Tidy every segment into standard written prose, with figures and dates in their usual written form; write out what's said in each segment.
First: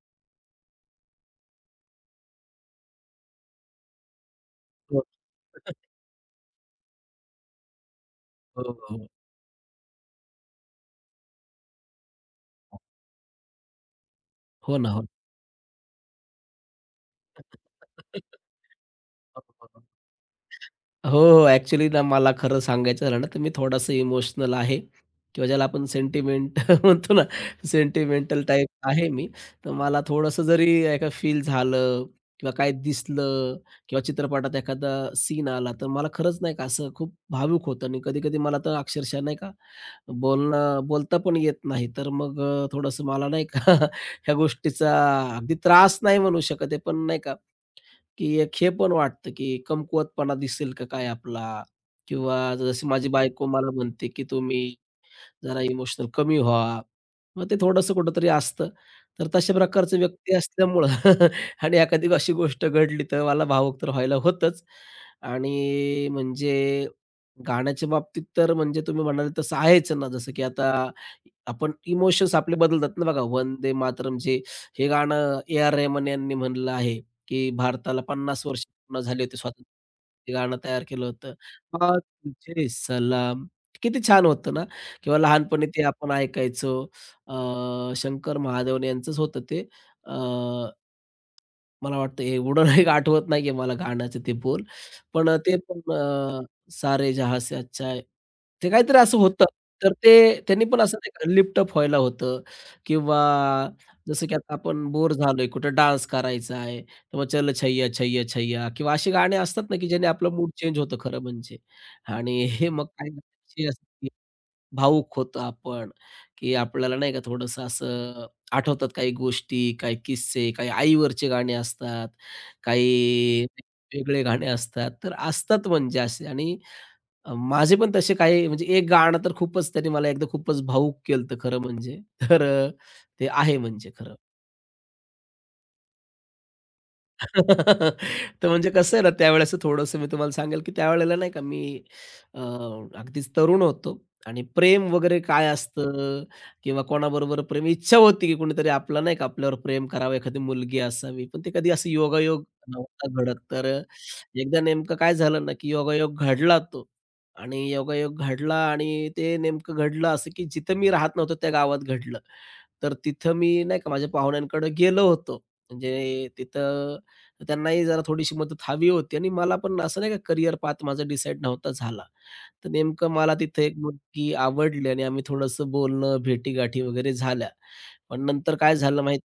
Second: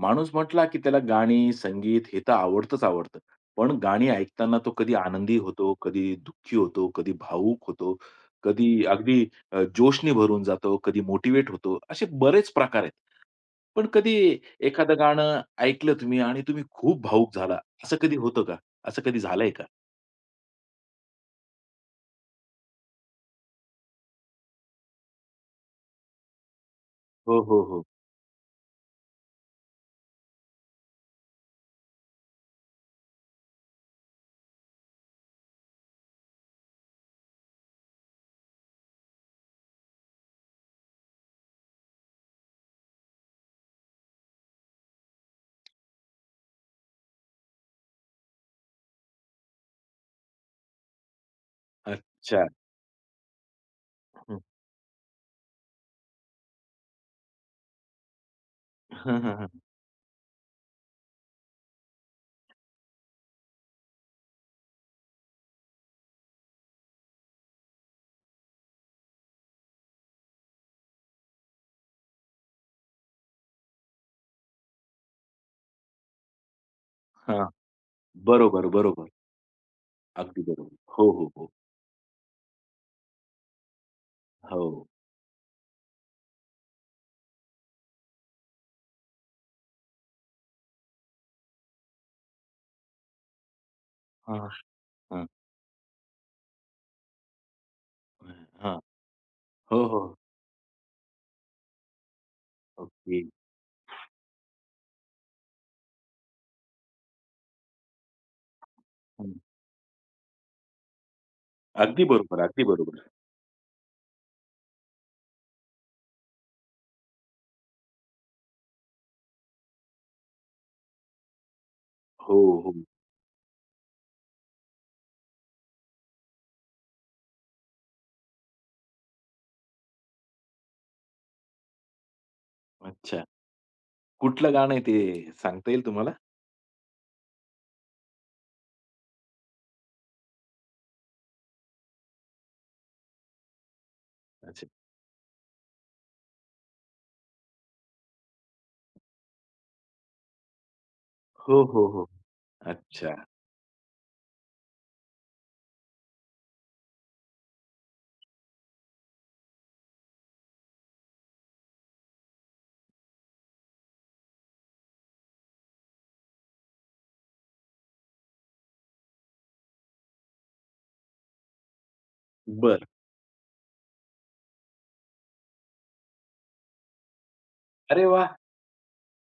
माणूस म्हटला, की त्याला गाणी, संगीत हे तर आवडतंच आवडतं. पण गाणी ऐकताना तो कधी हो. आनंदी होतो, कधी दुःखी होतो, कधी भावूक होतो, हो, कधी हो. अगदी जोशने भरून जातो, कधी मोटिव्हेट होतो. असे बरेच हो प्रकार आहेत. पण कधी हो ना, एखादं हो. गाणं ऐकलं तुम्ही आणि तुम्ही खूप भावूक झाला, असं कधी होतं का? हो, असं कधी झालंय का? हो. हो. हो, हो. ॲक्चुअली ना मला खरं सांगायचं झालं ना, तर मी थोडासा इमोशनल आहे किंवा ज्याला आपण सेंटिमेंट म्हणतो ना, हो, हो, हो. सेंटिमेंटल टाइप आहे मी. तर मला थोडंसं जरी एका फील झालं किंवा काय दिसलं किंवा चित्रपटात एखादा सीन आला, तर मला खरंच नाही का असं खूप भावूक होतं आणि कधी-कधी मला तर अक्षरशः नाही का बोलणं बोलता पण येत नाही. तर मग थोडंसं मला नाही का ह्या गोष्टीचा अगदी त्रास नाही म्हणू शकत आहे, पण नाही का की एक हे पण वाटतं, की कमकुवतपणा दिसेल का काय आपला? अच्छा. किंवा जशी माझी बायको मला म्हणते, की हं. तुम्ही जरा इमोशनल कमी व्हा. मग ते थोडंसं कुठेतरी असतं. हं, तर हं, तशा हं. प्रकारचे व्यक्ती असल्यामुळं आणि एखादी अशी गोष्ट घडली तर मला भावुक तर व्हायला होतंच. आणि म्हणजे गाण्याच्या बाबतीत तर म्हणजे तुम्ही म्हणाले तसं आहेच ना, जसं की आता आपण इमोशन्स आपले बदलतात ना बघा. वंदे मातरम जे हे गाणं ए. आर. रेहमान यांनी म्हणलं आहे, हां. की भारताला 50 वर्ष बरोबर, पूर्ण बरोबर. झाली होते स्वातंत्र्य. हे अगदी गाणं बरोबर. तयार केलं हो, हो, होतं. हो. हां, तुझे सलाम. किती छान होतं हो. ना किंवा लहानपणी ते आपण ऐकायचो. अ, शंकर महादेवन यांचंच होतं ते. मला वाटतं एवढं नाही आठवत नाहीये मला गाण्याचे ते हां, बोल. हां. पण ते पण सारे जहाँ से अच्छा है. ते हां. काहीतरी असं होतं. हो, तर हो. ते त्यांनी पण असं ते लिफ्ट अप व्हायला होतं किंवा ओके. जसं की आता आपण बोर झालोय, कुठं डान्स करायचा आहे, तर चल छैया छैया छैया किंवा अशी गाणी असतात ना, की ज्याने आपला मूड चेंज होतो खरं म्हणजे अगदी बरोबर, आणि अगदी हे मग बरोबर. काय भावुक होतो आपण, की आपल्याला नाही का थोडंसं असं आठवतात काही गोष्टी, काही किस्से, काही आईवरचे गाणे असतात, हो, हो. काही वेगळे गाणे असतात. तर असतात म्हणजे असे आणि माझे पण तसे काही म्हणजे एक गाणं तर खूपच त्याने मला एकदा खूपच भावूक केलं होतं खरं म्हणजे. तर अच्छा. ते आहे म्हणजे खरं. कुठलं गाणं आहे ते सांगता येईल तुम्हाला? तर म्हणजे कसं आहे ना, त्यावेळेस थोडंसं मी तुम्हाला सांगेल, की त्यावेळेला नाही का मी अ, अगदीच तरुण होतो आणि अच्छा. प्रेम वगैरे काय असतं किंवा कोणाबरोबर प्रेम इच्छा होती, की कोणीतरी आपला नाही का आपल्यावर प्रेम करावं, एखादी मुलगी असावी. पण ते हो, कधी हो, असं हो. योगायोग नव्हता अच्छा. घडत. तर एकदा नेमकं काय झालं ना, की योगायोग घडला तो आणि योगायोग घडला आणि ते नेमकं घडलं असं, की जिथं मी राहत नव्हतो त्या गावात घडलं. तर तिथं मी नाही का माझ्या पाहुण्यांकडे गेलो होतो. म्हणजे तिथं तर त्यांनाही जरा थोडीशी मदत हवी होती आणि मला पण असं नाही का करियर पाथ माझा डिसाईड नव्हता झाला. तर बरं. नेमकं मला तिथे एक मुलगी आवडली आणि आम्ही थोडंसं बोलणं, भेटीगाठी वगैरे झाल्या. अरे पण वाह! नंतर काय झालं माहीत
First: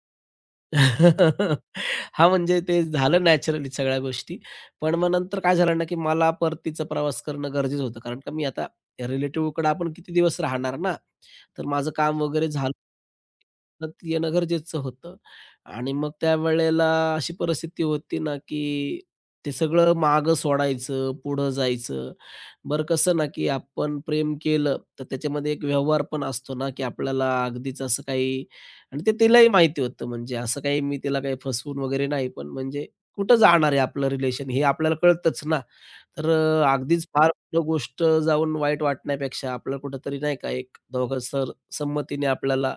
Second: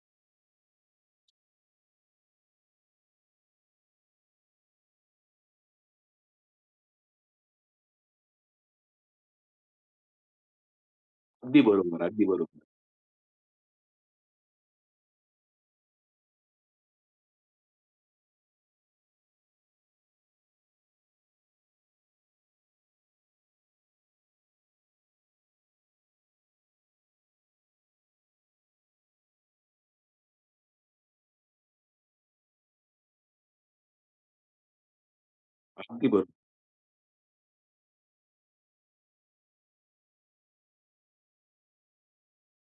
हां, म्हणजे ते झालं नॅचरली सगळ्या गोष्टी. पण मग नंतर काय झालं ना, की मला परतीचा प्रवास करणं गरजेचं होतं. कारण का मी आता रिलेटिव्हकडे आपण किती दिवस राहणार ना. अगदी तर माझं बरोबर, काम अगदी वगैरे बरोबर. झालं. परत येणं गरजेचं होतं. आणि मग त्यावेळेला अशी परिस्थिती होती ना, की ते सगळं मागं सोडायचं, पुढं जायचं. बरं कसं ना, की आपण प्रेम केलं, तर त्याच्यामध्ये एक व्यवहार पण असतो ना, की आपल्याला अगदीच असं काही आणि ते तिलाही माहिती होतं. म्हणजे असं काही मी तिला काही फसवून वगैरे नाही, पण म्हणजे कुठं जाणार आहे आपलं रिलेशन हे आपल्याला कळतंच ना. अगदी तर बरोबर. अगदीच फार कुठं गोष्ट जाऊन वाईट वाटण्यापेक्षा आपल्याला कुठेतरी नाही का एक दोघं सर संमतीने आपल्याला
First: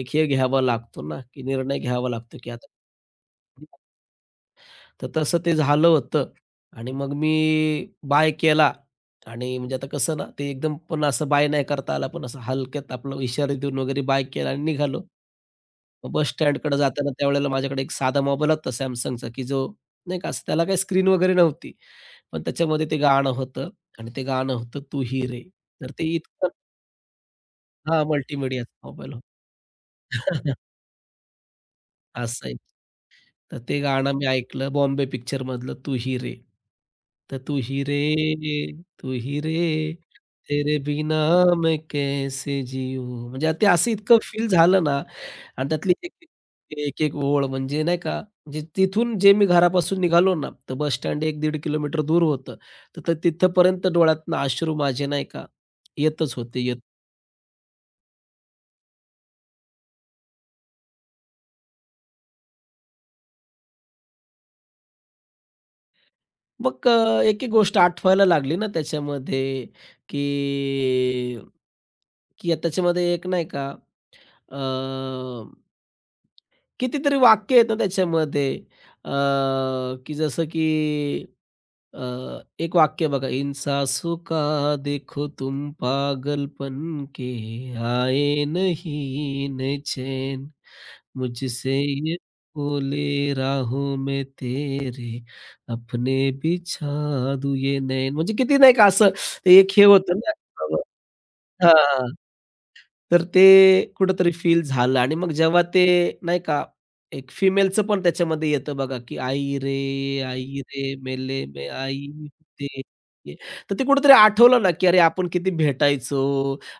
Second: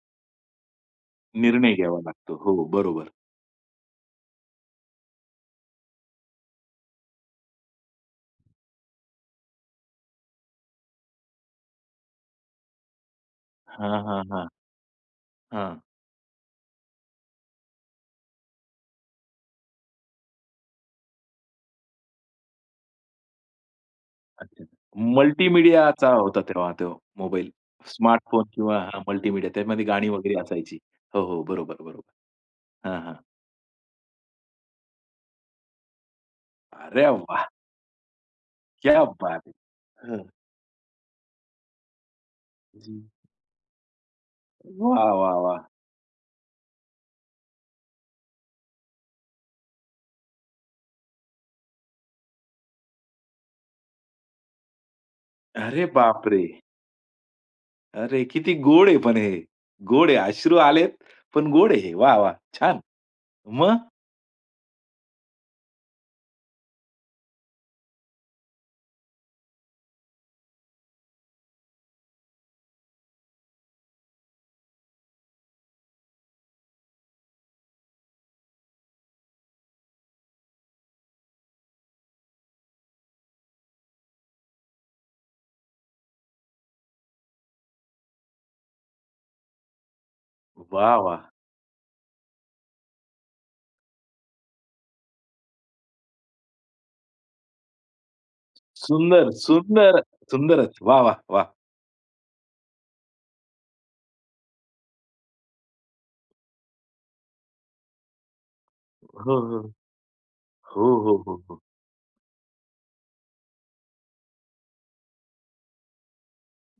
एक हे घ्यावा लागतो ना, की निर्णय निर्णय घ्यावा घ्यावा लागतो. लागतो, की हो, आता बरोबर. तर तसं ते झालं होतं आणि मग मी बाय केला आणि म्हणजे आता कसं ना, ते एकदम पण असं बाय नाही करता आला, पण असं हलक्यात आपलं इशारे देऊन हां, वगैरे हां, बाय हां. केला आणि निघालो. हां. मग बस स्टँडकडे जाताना त्यावेळेला माझ्याकडे एक साधा मोबाईल होता Samsungचा, की जो नाही का, असं त्याला काही स्क्रीन वगैरे नव्हती. पण त्याच्यामध्ये ते गाणं होतं आणि ते गाणं अच्छा. होतं तू ही रे. तर ते मल्टीमीडियाचा होता इतकं तेव्हा तो मोबाईल. हां, स्मार्टफोन किंवा मल्टीमीडियाचा हां, मोबाईल होता. मल्टीमीडिया त्यामध्ये गाणी वगैरे असायची. हो, हो. बरोबर, बरोबर. असं आहे. हां, हां. तर ते गाणं मी ऐकलं बॉम्बे पिक्चरमधलं तू ही रे. अरे तर वाह! तू ही रे, क्या तू ही बात है! रे, हं. तेरे बिना मैं कैसे जिऊ म्हणजे ते असं इतकं फील झालं ना वाह, वाह, वाह! आणि त्यातली एक-एक, एक-एक ओळ म्हणजे नाही का, म्हणजे तिथून जे मी घरापासून निघालो ना, तर बस स्टँड 1-1.5 किलोमीटर दूर होतं. तर तर तिथपर्यंत डोळ्यातनं अश्रू माझे नाही का अरे येतच बापरे! होते, अरे, किती गोड आहे पण हे. गोड आहे. अश्रू आलेत, पण गोड आहे हे. वाह! वाह! छान. मग? मग एक-एक गोष्ट आठवायला लागली ना त्याच्यामध्ये, की की त्याच्यामध्ये एक नाही का अ, कितीतरी वाक्य आहेत ना त्याच्यामध्ये की जसं की एक वाक्य बघा, "इन सासों का देखो तुम पागलपन के, आए नहीं न चैन, वाह! वाह! मुझसे ये बोले राहों में तेरे, अपने बिछा दूँ ये नैन." म्हणजे किती नाही का असं सुंदर, ते एक हे सुंदर, होतं ना. सुंदरच. वाह! वाह! वाह! हां. तर ते कुठेतरी फील झालं आणि मग जेव्हा ते नाही का, एक फिमेलचं पण त्याच्यामध्ये येतं बघा, की हो, "आई हो. रे, आई हो, रे, हो, हो, मेले हो. में आई होते." तर ते कुठेतरी आठवलं ना, की अरे आपण किती भेटायचो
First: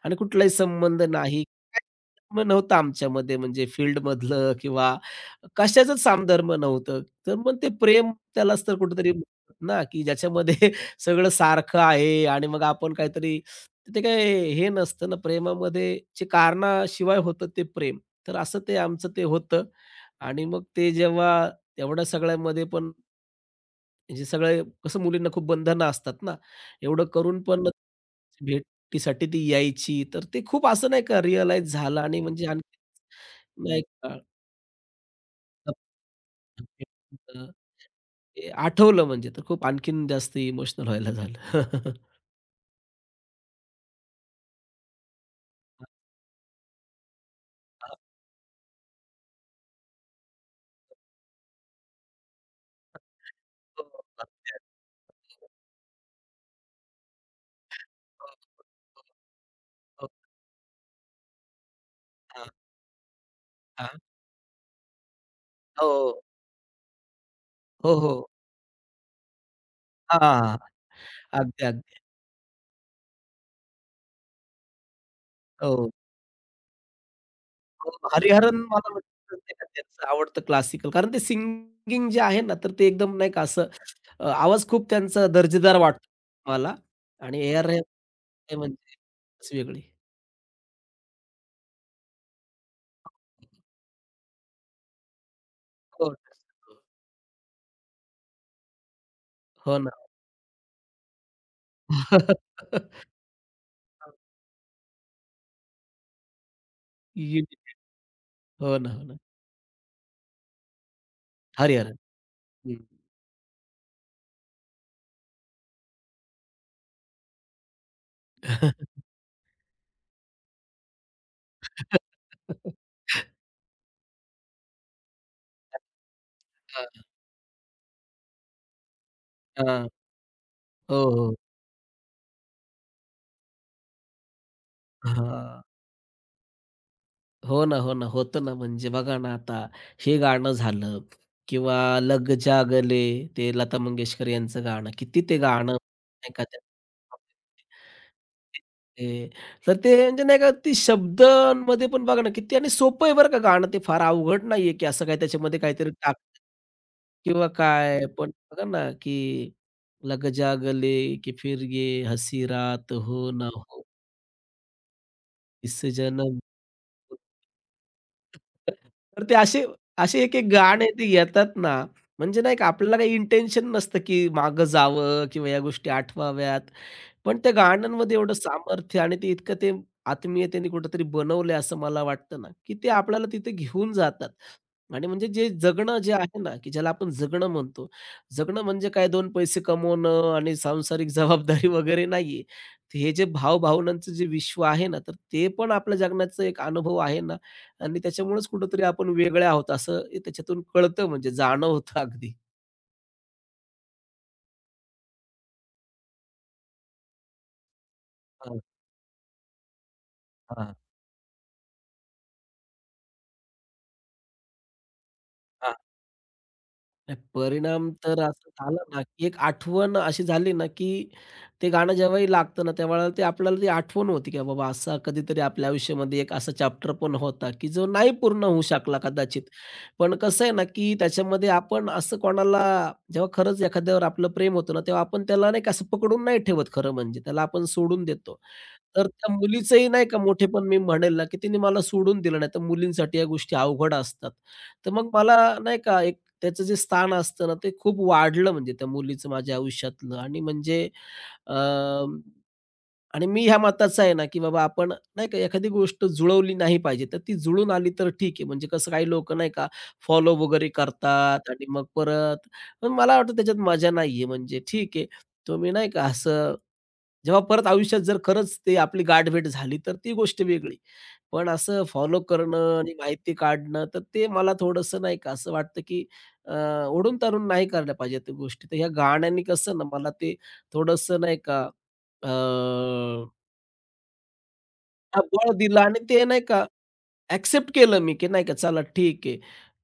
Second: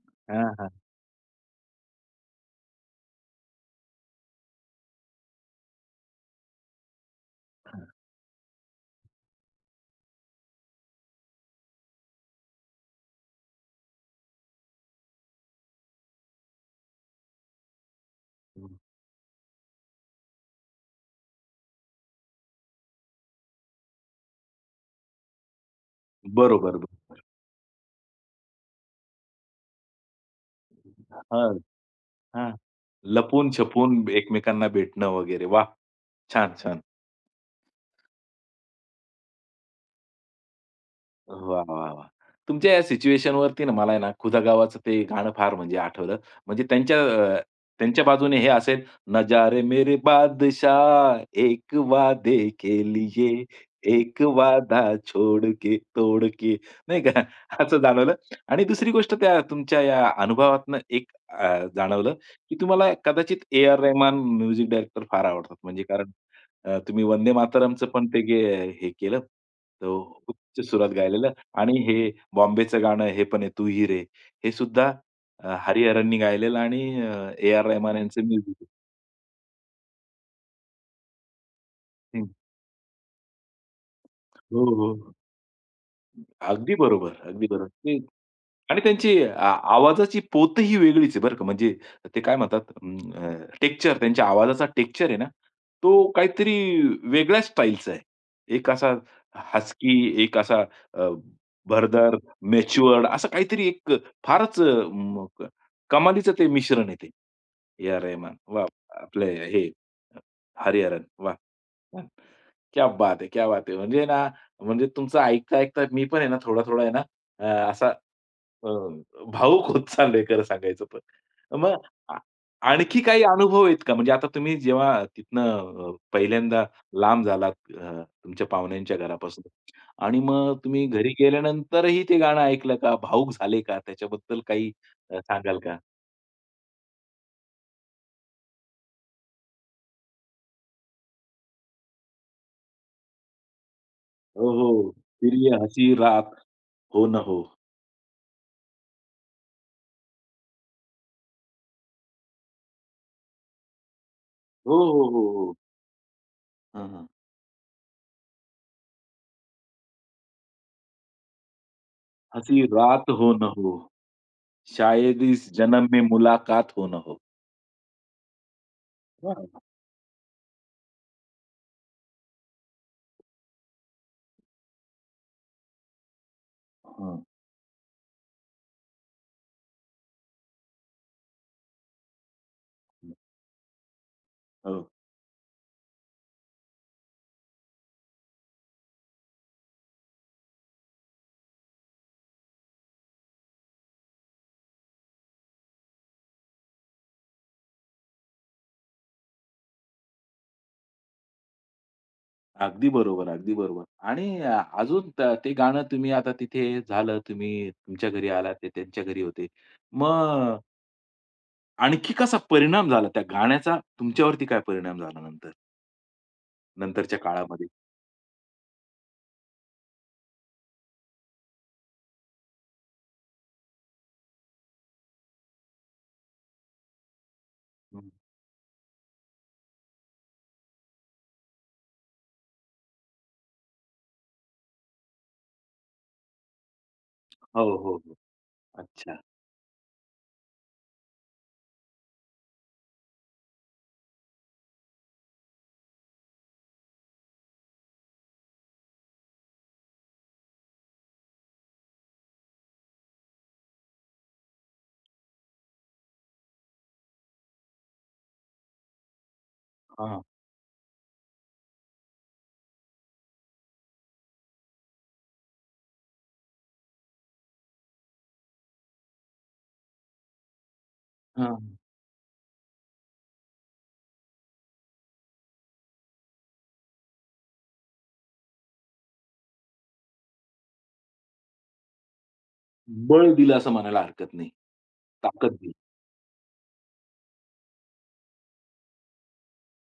आणि कुठलाही हां, हां, संबंध नाही. काही धर्म नव्हता आमच्यामध्ये म्हणजे फील्डमधलं किंवा कशाचंच सामधर्म नव्हतं. तर मग ते हां. प्रेम त्यालाच तर कुठेतरी म्हणतात ना, की ज्याच्यामध्ये सगळं सारखं आहे आणि मग आपण काहीतरी तर ते काय हे नसतं ना, प्रेमामध्ये जे कारणाशिवाय होतं ते प्रेम. तर असं ते आमचं ते होतं आणि मग ते जेव्हा एवढ्या सगळ्यामध्ये पण जे सगळे कसं मुलींना खूप बंधनं असतात ना, बरोबर, एवढं बरोबर. करून पण भेटीसाठी ती यायची. तर ते खूप असं नाही का हां, रिअलाईज झालं आणि म्हणजे हां. आणखी नाही लपून-छपून का एकमेकांना भेटणं वगैरे. वाह! अं, छान, छान. ते आठवलं म्हणजे तर खूप आणखीन जास्त इमोशनल व्हायला झालं. वाह, वाह, वाह! तुमच्या या सिच्युएशनवरती ना मला आहे ना "खुदा गावाचं" ते गाणं फार म्हणजे आठवलं. म्हणजे त्यांच्या अ, हां. त्यांच्या बाजूने हे असेल "नजारे मेरे बादशाह एक वादे के लिए, एक वादा छोड़ के तोड़ के." नाही का? असं जाणवलं. हो, आणि दुसरी गोष्ट त्या तुमच्या या हो. अनुभवातनं एक जाणवलं, हां. की तुम्हाला कदाचित ए. आर. हां. रहमान म्युझिक डायरेक्टर फार आवडतात. म्हणजे कारण हो. तुम्ही वंदे मातरमचं हो, पण हो. ते गे हे केलं. तो हां. ची सुरात गायलेलं अगदी, आणि अगदी. हे बॉम्बेचं गाणं हे पण आहे तू ही रे, हे सुद्धा हो. हरिहरांनी गायलेलं आणि ए आर हो, रहमान यांचं हरिहरन म्युझिक मला वाटतं नाही का त्यांचं आवडतं क्लासिकल कारण ते सिंगिंग जे आहे. हं. आहे ना, तर ते एकदम नाही का असं हो, आवाज खूप हो. त्यांचा दर्जेदार वाटतो अगदी मला बरोबर, आणि अगदी ए आर बरोबर. रेह ते ते आणि म्हणजे त्यांची आ च वेगळी. आवाजाची पोतही वेगळीच आहे बरं का. म्हणजे ते काय म्हणतात त्यांच्या आवाजाचा टेक्स्चर आहे ना, तो हो. काहीतरी वेगळ्याच स्टाईलचा आहे. एक असा हो ना. हस्की, एक असा अ, भरदार, मॅच्युअर्ड असं काहीतरी एक फारच म क- कमालीचं ते मिश्रण आहे ते. युनिक. A R Rahman. वाह! हो ना, हो ना. आपले हे हरिहरन. वाह! हरिहरन. हं. क्या बात है! क्या बात है! म्हणजे ना, म्हणजे तुमचं ऐकता-ऐकता मी पण आहे ना थोडा-थोडा आहे ना अ, असा भावूक होत चाललोय खरं सांगायचं तर. मग आ आणखी काही अनुभव आहेत का? म्हणजे आता तुम्ही जेव्हा तिथनं पहिल्यांदा हां, लांब झालात तुमच्या पाहुण्यांच्या घरापासून हां. आणि मग तुम्ही हो, घरी हो. गेल्यानंतरही ते गाणं ऐकलं का? भावूक झाले का? त्याच्याबद्दल काही सांगाल हां. का? हो ना, हो ना. होतं ना, म्हणजे बघा ना आता हे गाणं झालं किंवा लग जा गले ते लता मंगेशकर हो, यांचं हो. गाणं. किती फिर ते गाणं हसी रात नाही का ते हो ना हो. ते तर ते म्हणजे नाही का ते शब्दांमध्ये पण बघा ना किती आणि सोपं आहे बरं का गाणं ते फार अवघड नाहीये, हो, की हो, असं काही हो, हो. त्याच्यामध्ये काहीतरी टाक हां, हां. किंवा काय. पण बघा ना, की लग जा गले कि फिर ये हसी हसी रात रात हो हो ना ना हो. हो शायद इस इस जन्म में जन्म मुलाकात हो ना हो. तर हां, ते हां, असे असे एक एक गाणे ते येतात ना, म्हणजे नाही का आपल्याला काही इंटेन्शन नसतं, की मागं जावं किंवा या गोष्टी आठवाव्यात. पण त्या गाण्यांमध्ये एवढं सामर्थ्य आणि ते इतकं ते आत्मीयतेने कुठेतरी बनवलंय असं मला वाटतं ना, की ते आपल्याला तिथे घेऊन जातात. हो. आणि म्हणजे जे जगणं जे आहे ना, की ज्याला आपण जगणं म्हणतो. जगणं म्हणजे काय 2 पैसे कमवणं आणि सांसारिक जबाबदारी वगैरे नाहीये. तर हे जे भाव-भावनांचं जे विश्व आहे ना, तर ते पण आपल्या जगण्याचा एक अनुभव आहे ना आणि त्याच्यामुळेच कुठेतरी आपण वेगळे आहोत असं त्याच्यातून कळतं म्हणजे जाणवतं अगदी. अगदी बरोबर, अगदी बरोबर. आणि अजून त ते गाणं तुम्ही आता तिथे झालं, तुम्ही तुमच्या घरी आलात, हां, ते त्यांच्या घरी होते. मग हां. आणखी कसा परिणाम झाला त्या गाण्याचा तुमच्यावरती काय परिणाम झाला नंतर, नंतरच्या नाही, काळामध्ये? परिणाम तर असं झाला ना, की एक आठवण अशी झाली ना, की ते गाणं जेव्हाही लागतं ना, त्यावेळेला ते आपल्याला ती आठवण होती, की बाबा असा कधीतरी आपल्या आयुष्यामध्ये एक असा चॅप्टर पण होता, की जो हं. नाही पूर्ण होऊ शकला कदाचित. पण कसं आहे ना, की त्याच्यामध्ये आपण असं कोणाला जेव्हा खरंच एखाद्यावर आपलं प्रेम होतं ना, तेव्हा आपण त्याला नाही का असं पकडून नाही ठेवत खरं म्हणजे, त्याला आपण हो, हो, सोडून हो. देतो. तर अच्छा. त्या मुलीचंही नाही का मोठेपण मी म्हणेल ना, की तिने मला सोडून दिलं. नाहीतर मुलींसाठी या गोष्टी अवघड असतात. तर मग मला नाही का एक त्याचं जे स्थान असतं ना, ते खूप वाढलं म्हणजे त्या मुलीचं माझ्या आयुष्यातलं आणि म्हणजे अ, आणि मी ह्या मताचा आहे ना, की बाबा आपण नाही का एखादी गोष्ट जुळवली नाही पाहिजे. तर ती जुळून आली तर ठीक आहे. म्हणजे कसं काही लोक नाही का हां. फॉलो वगैरे करतात आणि मग परत पण मला वाटतं त्याच्यात मजा नाहीये. म्हणजे ठीक आहे, तुम्ही नाही का असं जेव्हा परत आयुष्यात जर खरंच ते आपली गाठभेट झाली, तर ती गोष्ट वेगळी. हां, पण हां. असं फॉलो करणं आणि माहिती काढणं, तर ते मला थोडंसं नाही का असं वाटतं, की अ, ओढून-ताणून नाही करायला पाहिजे त्या गोष्टी. तर ह्या गाण्याने कसं ना मला ते थोडंसं नाही का अ, बळ दिलं असं म्हणायला हरकत नाही. हां, ताकद बळ दिली. दिलं आणि ते नाही का ॲक्सेप्ट केलं मी, की नाही का चला ठीक आहे,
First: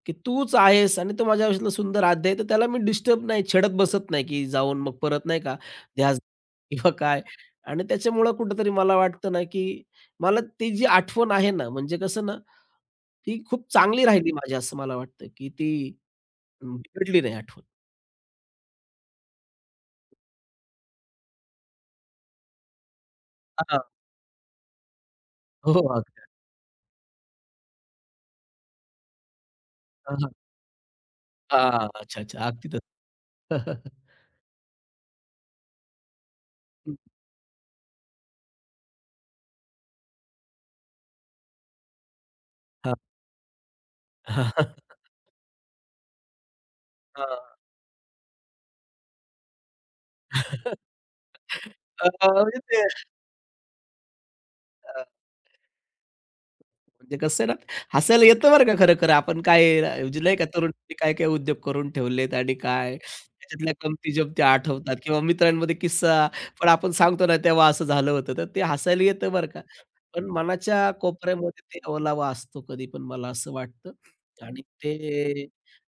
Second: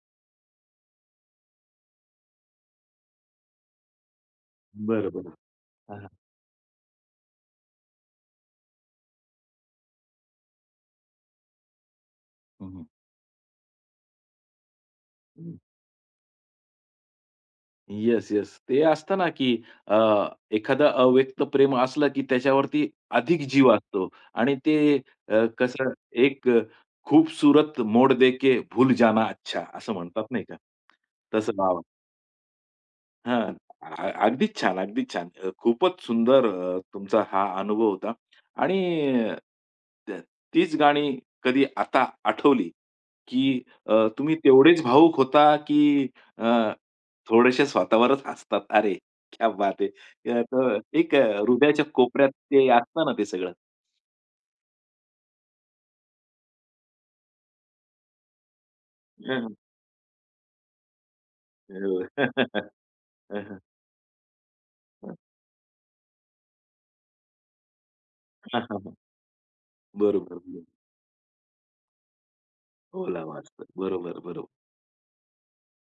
की तूच आहेस आणि तू माझ्या आयुष्यातला सुंदर अध्याय आहे. तर त्याला मी डिस्टर्ब नाही, छेडत बसत नाही, की जाऊन मग बरं, परत बरं. नाही का हां, हां. ध्यास किंवा काय. आणि त्याच्यामुळं कुठेतरी मला वाटतं ना, की मला ती जी आठवण आहे ना, म्हणजे कसं ना, हं, ती खूप चांगली राहिली माझी असं मला वाटतं, की हं. ती बिघडली नाही आठवण. Yes, yes. ते असतं ना, की अ, एखादं अव्यक्त प्रेम असलं, की त्याच्यावरती अधिक जीव हां. असतो आणि ते हो, हो. कसं अगदी. एक खूबसूरत मोड देके भूल जाना अच्छा असं हां, म्हणतात हां. नाही का? तसं भाव अच्छा, अच्छा. अगदी तसं. हां. अ अगदीच छान, अगदीच छान. खूपच सुंदर हं. तुमचा हा अनुभव होता आणि अ, त तीच गाणी कधी आता आठवली, हां. की तुम्ही तेवढेच भावुक होता, की अ, हां. थोडेसे स्वतःवरच हसतात? अरे क्या बात है! तर एक हृदयाच्या कोपऱ्यात म्हणजे ते ते असतं ना ते सगळं. म्हणजे कसं आहे ना, हसायला येतं बरं का खरं-खरं. आपण हं, हं. काय म्हणजे नाही का तरुणांनी काय-काय उद्योग करून ठेवलेत आणि काय त्याच्यातल्या गमती-जमत्या आठवतात किंवा मित्रांमध्ये किस्सा पण आपण सांगतो ना, तेव्हा असं झालं होतं. तर ते हसायला येतं बरं का. पण बरोबर. मनाच्या कोपऱ्यामध्ये ते ओलावा असतो कधी पण मला ओलावा असं असतो. वाटतं बरोबर, बरोबर. आणि ते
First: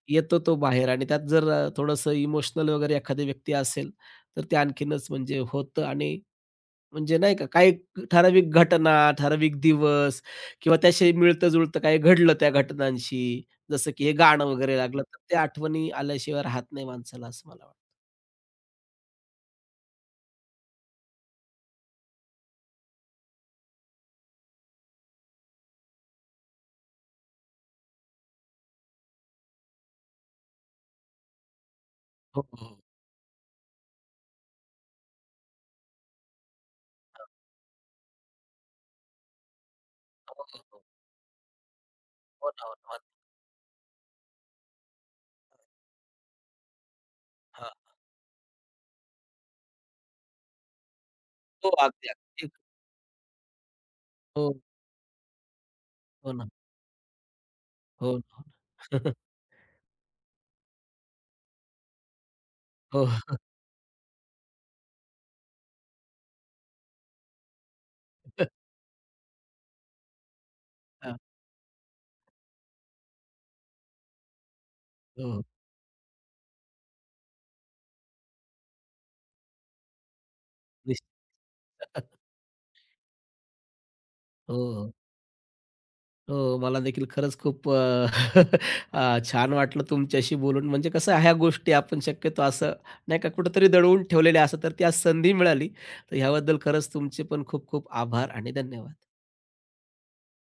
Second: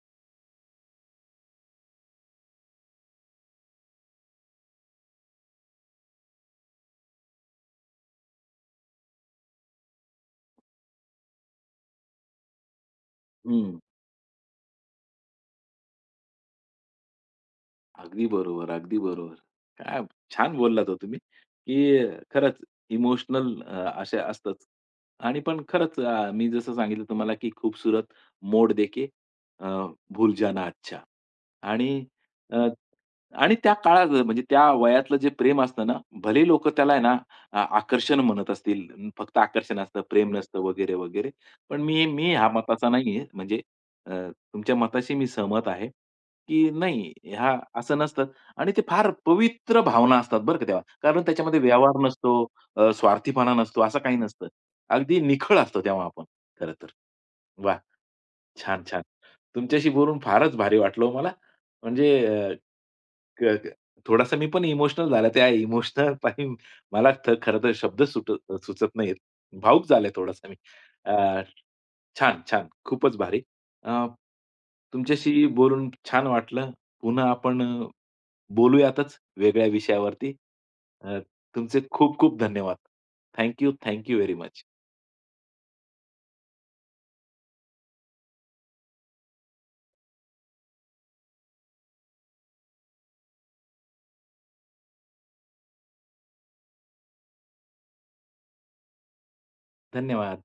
येतो तो बाहेर आणि त्यात जर थोडंसं इमोशनल वगैरे एखादी व्यक्ती असेल, तर ते आणखीनच म्हणजे होतं आणि म्हणजे नाही का, काही ठराविक घटना, ठराविक दिवस किंवा त्याशी मिळतं-जुळतं काही घडलं त्या घटनांशी, हं. जसं की हे गाणं वगैरे लागलं, तर त्या आठवणी आल्याशिवाय राहत नाही माणसाला, असं मला वाटतं. अगदी बरोबर, अगदी बरोबर. काय छान बोललात हो तुम्ही, की खरंच इमोशनल असे असतच आणि पण खरंच मी जसं सांगितलं तुम्हाला, की खूबसूरत मोड देके अ, भूल जाना अच्छा आणि हो, अ, हो. आणि त्या काळात म्हणजे त्या वयातलं जे प्रेम असतं ना, भले लोकं त्याला आहे ना आ आकर्षण म्हणत असतील, फक्त आकर्षण असतं, प्रेम हो, नसतं हो, हो. वगैरे, वगैरे. पण मी मी ह्या हो ना, हो मताचा ना. नाहीये. म्हणजे अ, तुमच्या मताशी मी सहमत आहे. की नाही, हां, हां. असं नसतं आणि ते फार पवित्र भावना असतात बरं का तेव्हा. कारण त्याच्यामध्ये हो, व्यवहार अगदी, नसतो, अगदी. स्वार्थीपणा नसतो, असं काही नसतं. हो, अगदी निखळ असतो तेव्हा आपण हो ना. खरं तर. वाह! हो, ना, छान, हो छान. ना. तुमच्याशी बोलून फारच भारी वाटलं हो मला. म्हणजे हो. क क थोडासा मी पण इमोशनल झाला. त्या इमोशनल पायी मला खरं तर शब्द सुटत सुचत नाहीयेत. भावूक झालोय थोडासा मी. अ, हां. छान, छान. खूपच भारी. अ, हो, तुमच्याशी बोलून छान वाटलं. पुन्हा आपण बोलूयातच वेगळ्या विषयावरती. निश्चित. अ, तुमचे खूप खूप धन्यवाद. थँक यू, व्हेरी हो, मच. हो. हो, मला देखील खरंच खूप छान वाटलं तुमच्याशी बोलून. म्हणजे कसं आहे, ह्या गोष्टी आपण शक्यतो असं नाही का कुठेतरी दडवून ठेवलेल्या असतात, तर ती आज संधी मिळाली. तर ह्याबद्दल खरंच तुमचे पण खूप खूप आभार आणि धन्यवाद. धन्यवाद.